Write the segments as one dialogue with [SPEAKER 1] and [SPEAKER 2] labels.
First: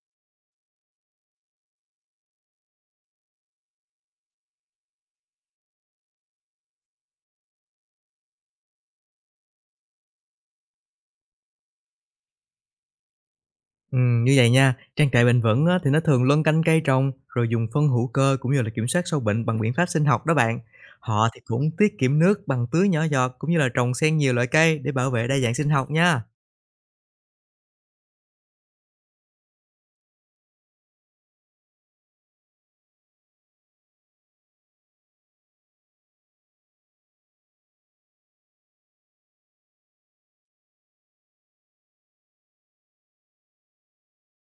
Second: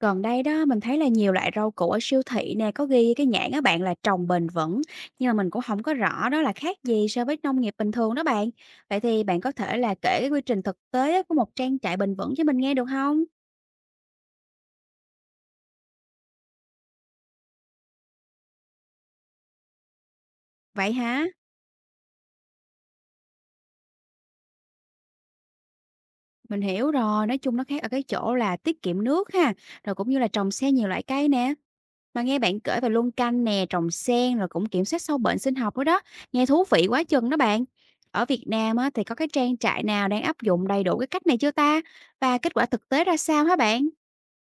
[SPEAKER 1] Gần đây đó, mình thấy là nhiều loại rau củ ở siêu thị nè, có ghi cái nhãn á bạn là trồng bền vững, nhưng mà mình cũng không có rõ đó là khác gì so với nông nghiệp bình thường đó bạn. Vậy thì bạn có thể là kể cái quy trình thực tế á của một trang trại bền vững cho mình nghe được không?
[SPEAKER 2] Như vậy nha, trang trại bền vững á, thì nó thường luân canh cây trồng, rồi dùng phân hữu cơ cũng như là kiểm soát sâu bệnh bằng biện pháp sinh học đó bạn.
[SPEAKER 1] Vậy hả?
[SPEAKER 2] Họ thì cũng tiết kiệm nước bằng tưới nhỏ giọt cũng như là trồng xen nhiều loại cây để bảo vệ đa dạng sinh học nha.
[SPEAKER 1] Mình hiểu rồi, nói chung nó khác ở cái chỗ là tiết kiệm nước ha, rồi cũng như là trồng xe nhiều loại cây nè. Mà nghe bạn kể về luân canh nè, trồng sen rồi cũng kiểm soát sâu bệnh sinh học nữa đó, nghe thú vị quá chừng đó bạn. Ở Việt Nam á, thì có cái trang trại nào đang áp dụng đầy đủ cái cách này chưa ta? Và kết quả thực tế ra sao hả bạn?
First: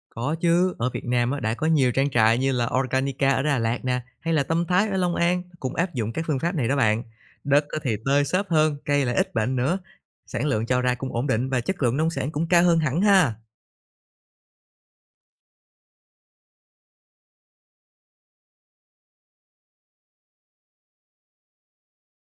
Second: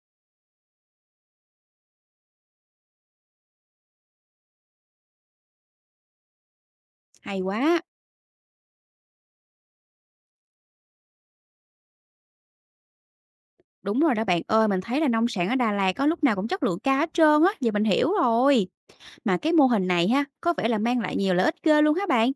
[SPEAKER 2] Có chứ, ở Việt Nam á, đã có nhiều trang trại như là Organica ở Đà Lạt nè, hay là Tâm Thái ở Long An cũng áp dụng các phương pháp này đó bạn.
[SPEAKER 1] Hay
[SPEAKER 2] Đất á
[SPEAKER 1] quá.
[SPEAKER 2] thì tơi xốp hơn, cây lại ít bệnh nữa, sản lượng cho ra cũng ổn định và chất lượng nông sản cũng cao hơn hẳn ha.
[SPEAKER 1] Đúng rồi đó bạn ơi, mình thấy là nông sản ở Đà Lạt có lúc nào cũng chất lượng cao hết trơn á, giờ mình hiểu rồi. Mà cái mô hình này ha, có vẻ là mang lại nhiều lợi ích ghê luôn hả bạn?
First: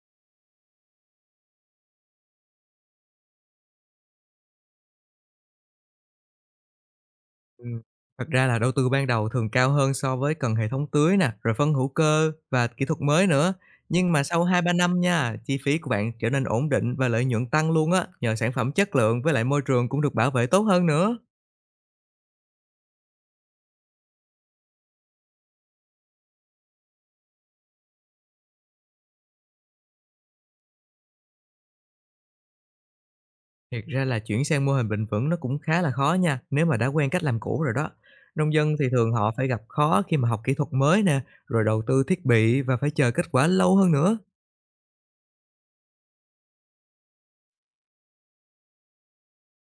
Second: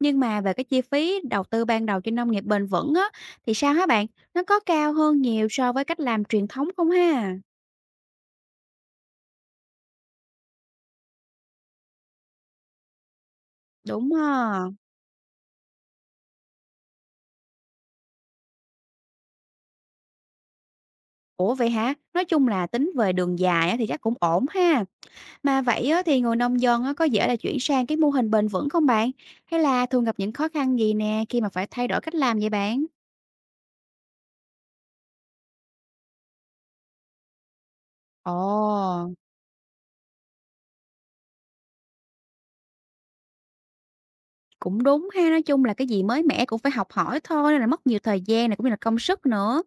[SPEAKER 1] Nhưng mà về cái chi phí đầu tư ban đầu cho nông nghiệp bền vững á, thì sao hả bạn? Nó có cao hơn nhiều so với cách làm truyền thống không ha?
[SPEAKER 2] Ừm, Thật ra là đầu tư ban đầu thường cao hơn, so với cần hệ thống tưới nè, rồi phân hữu cơ và kỹ thuật mới nữa. Nhưng
[SPEAKER 1] Đúng
[SPEAKER 2] mà sau hai
[SPEAKER 1] ha.
[SPEAKER 2] ba năm nha, chi phí của bạn trở nên ổn định và lợi nhuận tăng luôn á, nhờ sản phẩm chất lượng với lại môi trường cũng được bảo vệ tốt hơn nữa.
[SPEAKER 1] Ủa vậy hả? Nói chung là tính về đường dài á thì chắc cũng ổn ha. Mà vậy á thì người nông dân á có dễ là chuyển sang cái mô hình bền vững không bạn? Hay là thường gặp những khó khăn gì nè khi mà phải thay đổi cách làm vậy bạn?
[SPEAKER 2] Thiệt ra là chuyển sang mô hình bền vững nó cũng khá là khó nha, nếu mà đã quen cách làm cũ rồi đó.
[SPEAKER 1] Ồ.
[SPEAKER 2] Nông dân thì thường họ phải gặp khó khi mà học kỹ thuật mới nè, rồi đầu tư thiết bị và phải chờ kết quả lâu hơn nữa.
[SPEAKER 1] Cũng đúng ha, nói chung là cái gì mới mẻ cũng phải học hỏi thôi nên là mất nhiều thời gian này cũng như là công sức nữa.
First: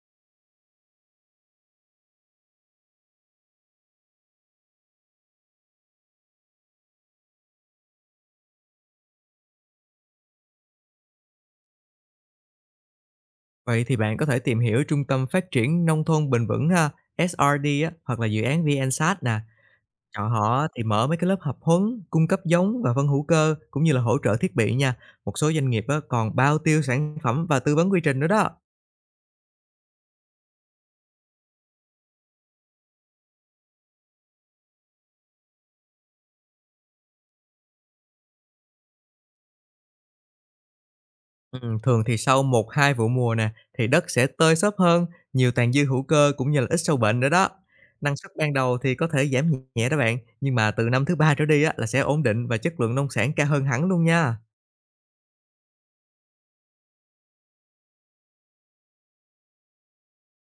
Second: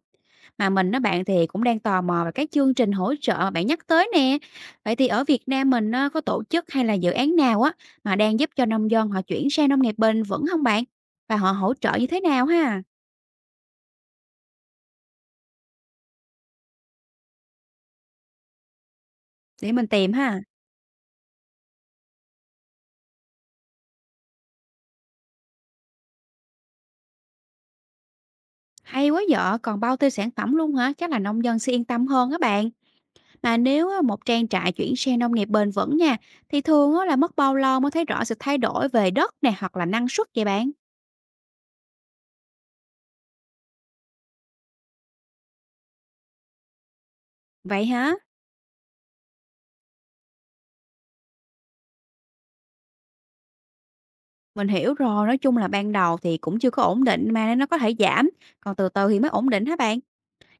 [SPEAKER 1] Mà mình á bạn thì cũng đang tò mò về cái chương trình hỗ trợ mà bạn nhắc tới nè. Vậy thì ở Việt Nam mình á, có tổ chức hay là dự án nào á mà đang giúp cho nông dân họ chuyển sang nông nghiệp bền vững không bạn? Và họ hỗ trợ như thế nào ha?
[SPEAKER 2] Vậy thì bạn có thể tìm hiểu Trung tâm Phát triển Nông thôn Bền vững ha, SRD á, hoặc là dự án VNSat nè.
[SPEAKER 1] Để mình tìm
[SPEAKER 2] Chọn
[SPEAKER 1] ha.
[SPEAKER 2] họ á, thì mở mấy cái lớp học huấn, cung cấp giống và phân hữu cơ cũng như là hỗ trợ thiết bị nha. Một số doanh nghiệp á, còn bao tiêu sản phẩm và tư vấn quy trình nữa đó.
[SPEAKER 1] Hay quá vợ, còn bao tiêu sản phẩm luôn hả? Chắc là nông dân sẽ yên tâm hơn á bạn. Mà nếu á, một trang trại chuyển sang nông nghiệp bền vững nha, thì thường á, là mất bao lâu mới thấy rõ sự thay đổi về đất nè hoặc là năng suất vậy bạn?
[SPEAKER 2] Ừ, thường thì sau 1 2 vụ mùa nè thì đất sẽ tơi xốp hơn, nhiều tàn dư hữu cơ cũng như là ít sâu bệnh nữa đó.
[SPEAKER 1] Vậy hả?
[SPEAKER 2] Năng suất ban đầu thì có thể giảm nhẹ đó bạn, nhưng mà từ năm thứ ba trở đi á, là sẽ ổn định và chất lượng nông sản cao hơn hẳn luôn nha.
[SPEAKER 1] Mình hiểu rồi, nói chung là ban đầu thì cũng chưa có ổn định mà nên nó có thể giảm, còn từ từ thì mới ổn định hả bạn?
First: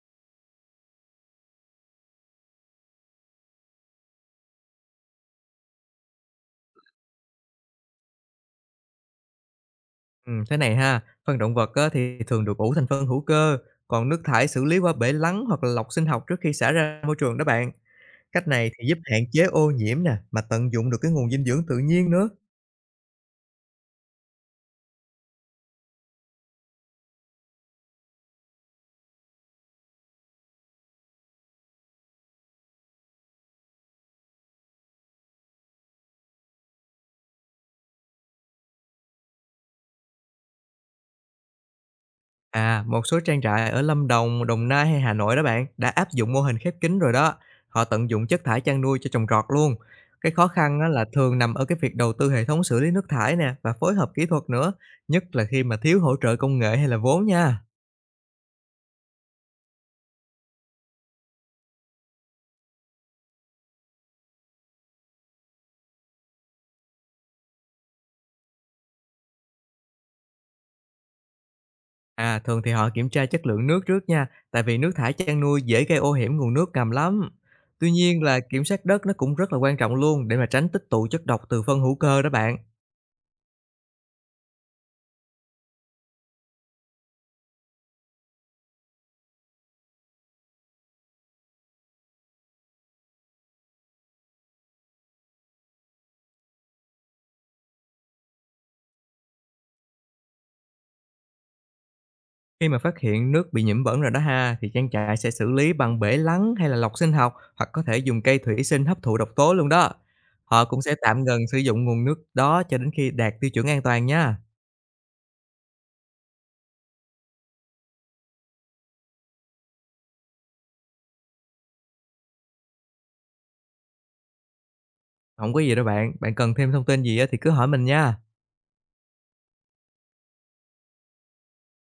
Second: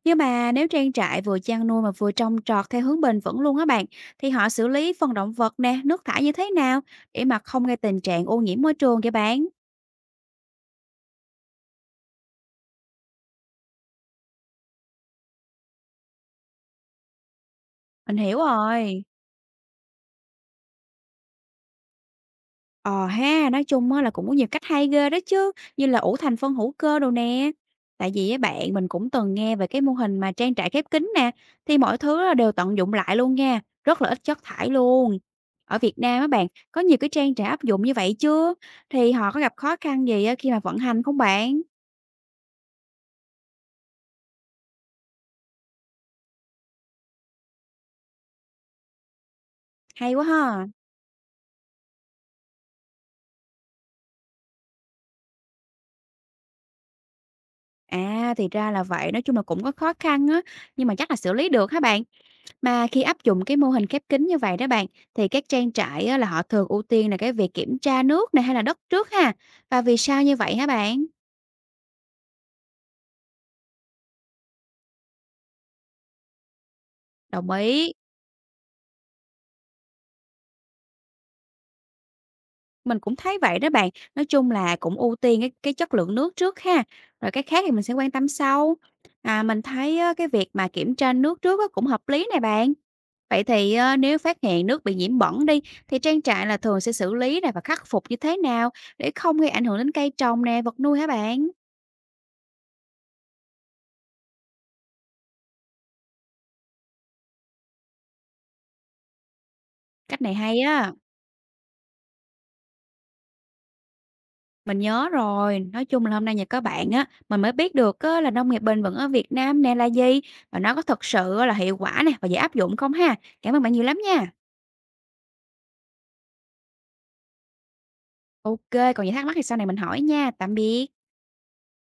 [SPEAKER 1] Nhưng mà nếu trang trại vừa chăn nuôi mà vừa trồng trọt theo hướng bền vững luôn á bạn, thì họ xử lý phần động vật nè, nước thải như thế nào để mà không gây tình trạng ô nhiễm môi trường vậy bạn?
[SPEAKER 2] Thế này ha, phân động vật á, thì thường được ủ thành phân hữu cơ, còn nước thải xử lý qua bể lắng hoặc là lọc sinh học trước khi xả ra môi trường đó bạn.
[SPEAKER 1] Mình hiểu
[SPEAKER 2] Cách này thì giúp
[SPEAKER 1] rồi.
[SPEAKER 2] hạn chế ô nhiễm nè, mà tận dụng được cái nguồn dinh dưỡng tự nhiên nữa.
[SPEAKER 1] Ờ ha, nói chung á là cũng có nhiều cách hay ghê đó chứ, như là ủ thành phân hữu cơ đồ nè. Tại vì á bạn mình cũng từng nghe về cái mô hình mà trang trại khép kín nè, thì mọi thứ á đều tận dụng lại luôn nha, rất là ít chất thải luôn. Ở Việt Nam á bạn, có nhiều cái trang trại áp dụng như vậy chưa? Thì họ có gặp khó khăn gì á khi mà vận hành không bạn?
[SPEAKER 2] À, một số trang trại ở Lâm Đồng, Đồng Nai hay Hà Nội đó bạn đã áp dụng mô hình khép kín rồi đó. Họ tận dụng chất thải chăn nuôi cho trồng trọt luôn.
[SPEAKER 1] Hay quá
[SPEAKER 2] Cái khó
[SPEAKER 1] ha.
[SPEAKER 2] khăn á, là thường nằm ở cái việc đầu tư hệ thống xử lý nước thải nè và phối hợp kỹ thuật nữa, nhất là khi mà thiếu hỗ trợ công nghệ hay là vốn nha.
[SPEAKER 1] À thì ra là vậy, nói chung là cũng có khó khăn á, nhưng mà chắc là xử lý được hả bạn? Mà khi áp dụng cái mô hình khép kín như vậy đó bạn, thì các trang trại á là họ thường ưu tiên là cái việc kiểm tra nước này hay là đất trước ha? Và vì sao như vậy hả bạn?
[SPEAKER 2] À, thường thì họ kiểm tra chất lượng nước trước nha, tại vì nước thải chăn nuôi dễ gây ô nhiễm nguồn nước ngầm lắm.
[SPEAKER 1] Đồng
[SPEAKER 2] Tuy
[SPEAKER 1] ý,
[SPEAKER 2] nhiên là kiểm soát đất nó cũng rất là quan trọng luôn, để mà tránh tích tụ chất độc từ phân hữu cơ đó bạn.
[SPEAKER 1] mình cũng thấy vậy đó bạn. Nói chung là cũng ưu tiên cái chất lượng nước trước ha. Rồi cái khác thì mình sẽ quan tâm sau. À, mình thấy á, cái việc mà kiểm tra nước trước á cũng hợp lý này bạn. Vậy thì nếu phát hiện nước bị nhiễm bẩn đi, thì trang trại là thường sẽ xử lý này và khắc phục như thế nào để không gây ảnh hưởng đến cây trồng nè, vật nuôi hả bạn?
[SPEAKER 2] Khi mà phát hiện nước bị nhiễm bẩn rồi đó ha, thì trang trại sẽ xử lý bằng bể lắng hay là lọc sinh học, hoặc có thể dùng cây thủy sinh hấp thụ độc tố luôn đó.
[SPEAKER 1] Cách này hay
[SPEAKER 2] Họ cũng
[SPEAKER 1] á.
[SPEAKER 2] sẽ tạm ngừng sử dụng nguồn nước đó cho đến khi đạt tiêu chuẩn an toàn nha.
[SPEAKER 1] Mình nhớ rồi, nói chung là hôm nay nhờ có bạn á, mình mới biết được á, là nông nghiệp bền vững ở Việt Nam nè là gì và nó có thật sự á là hiệu quả nè và dễ áp dụng không ha. Cảm ơn bạn nhiều lắm nha.
[SPEAKER 2] Không có gì đâu bạn, bạn cần thêm thông tin gì á thì cứ hỏi mình nha.
[SPEAKER 1] Ok, còn gì thắc mắc thì sau này mình hỏi nha. Tạm biệt.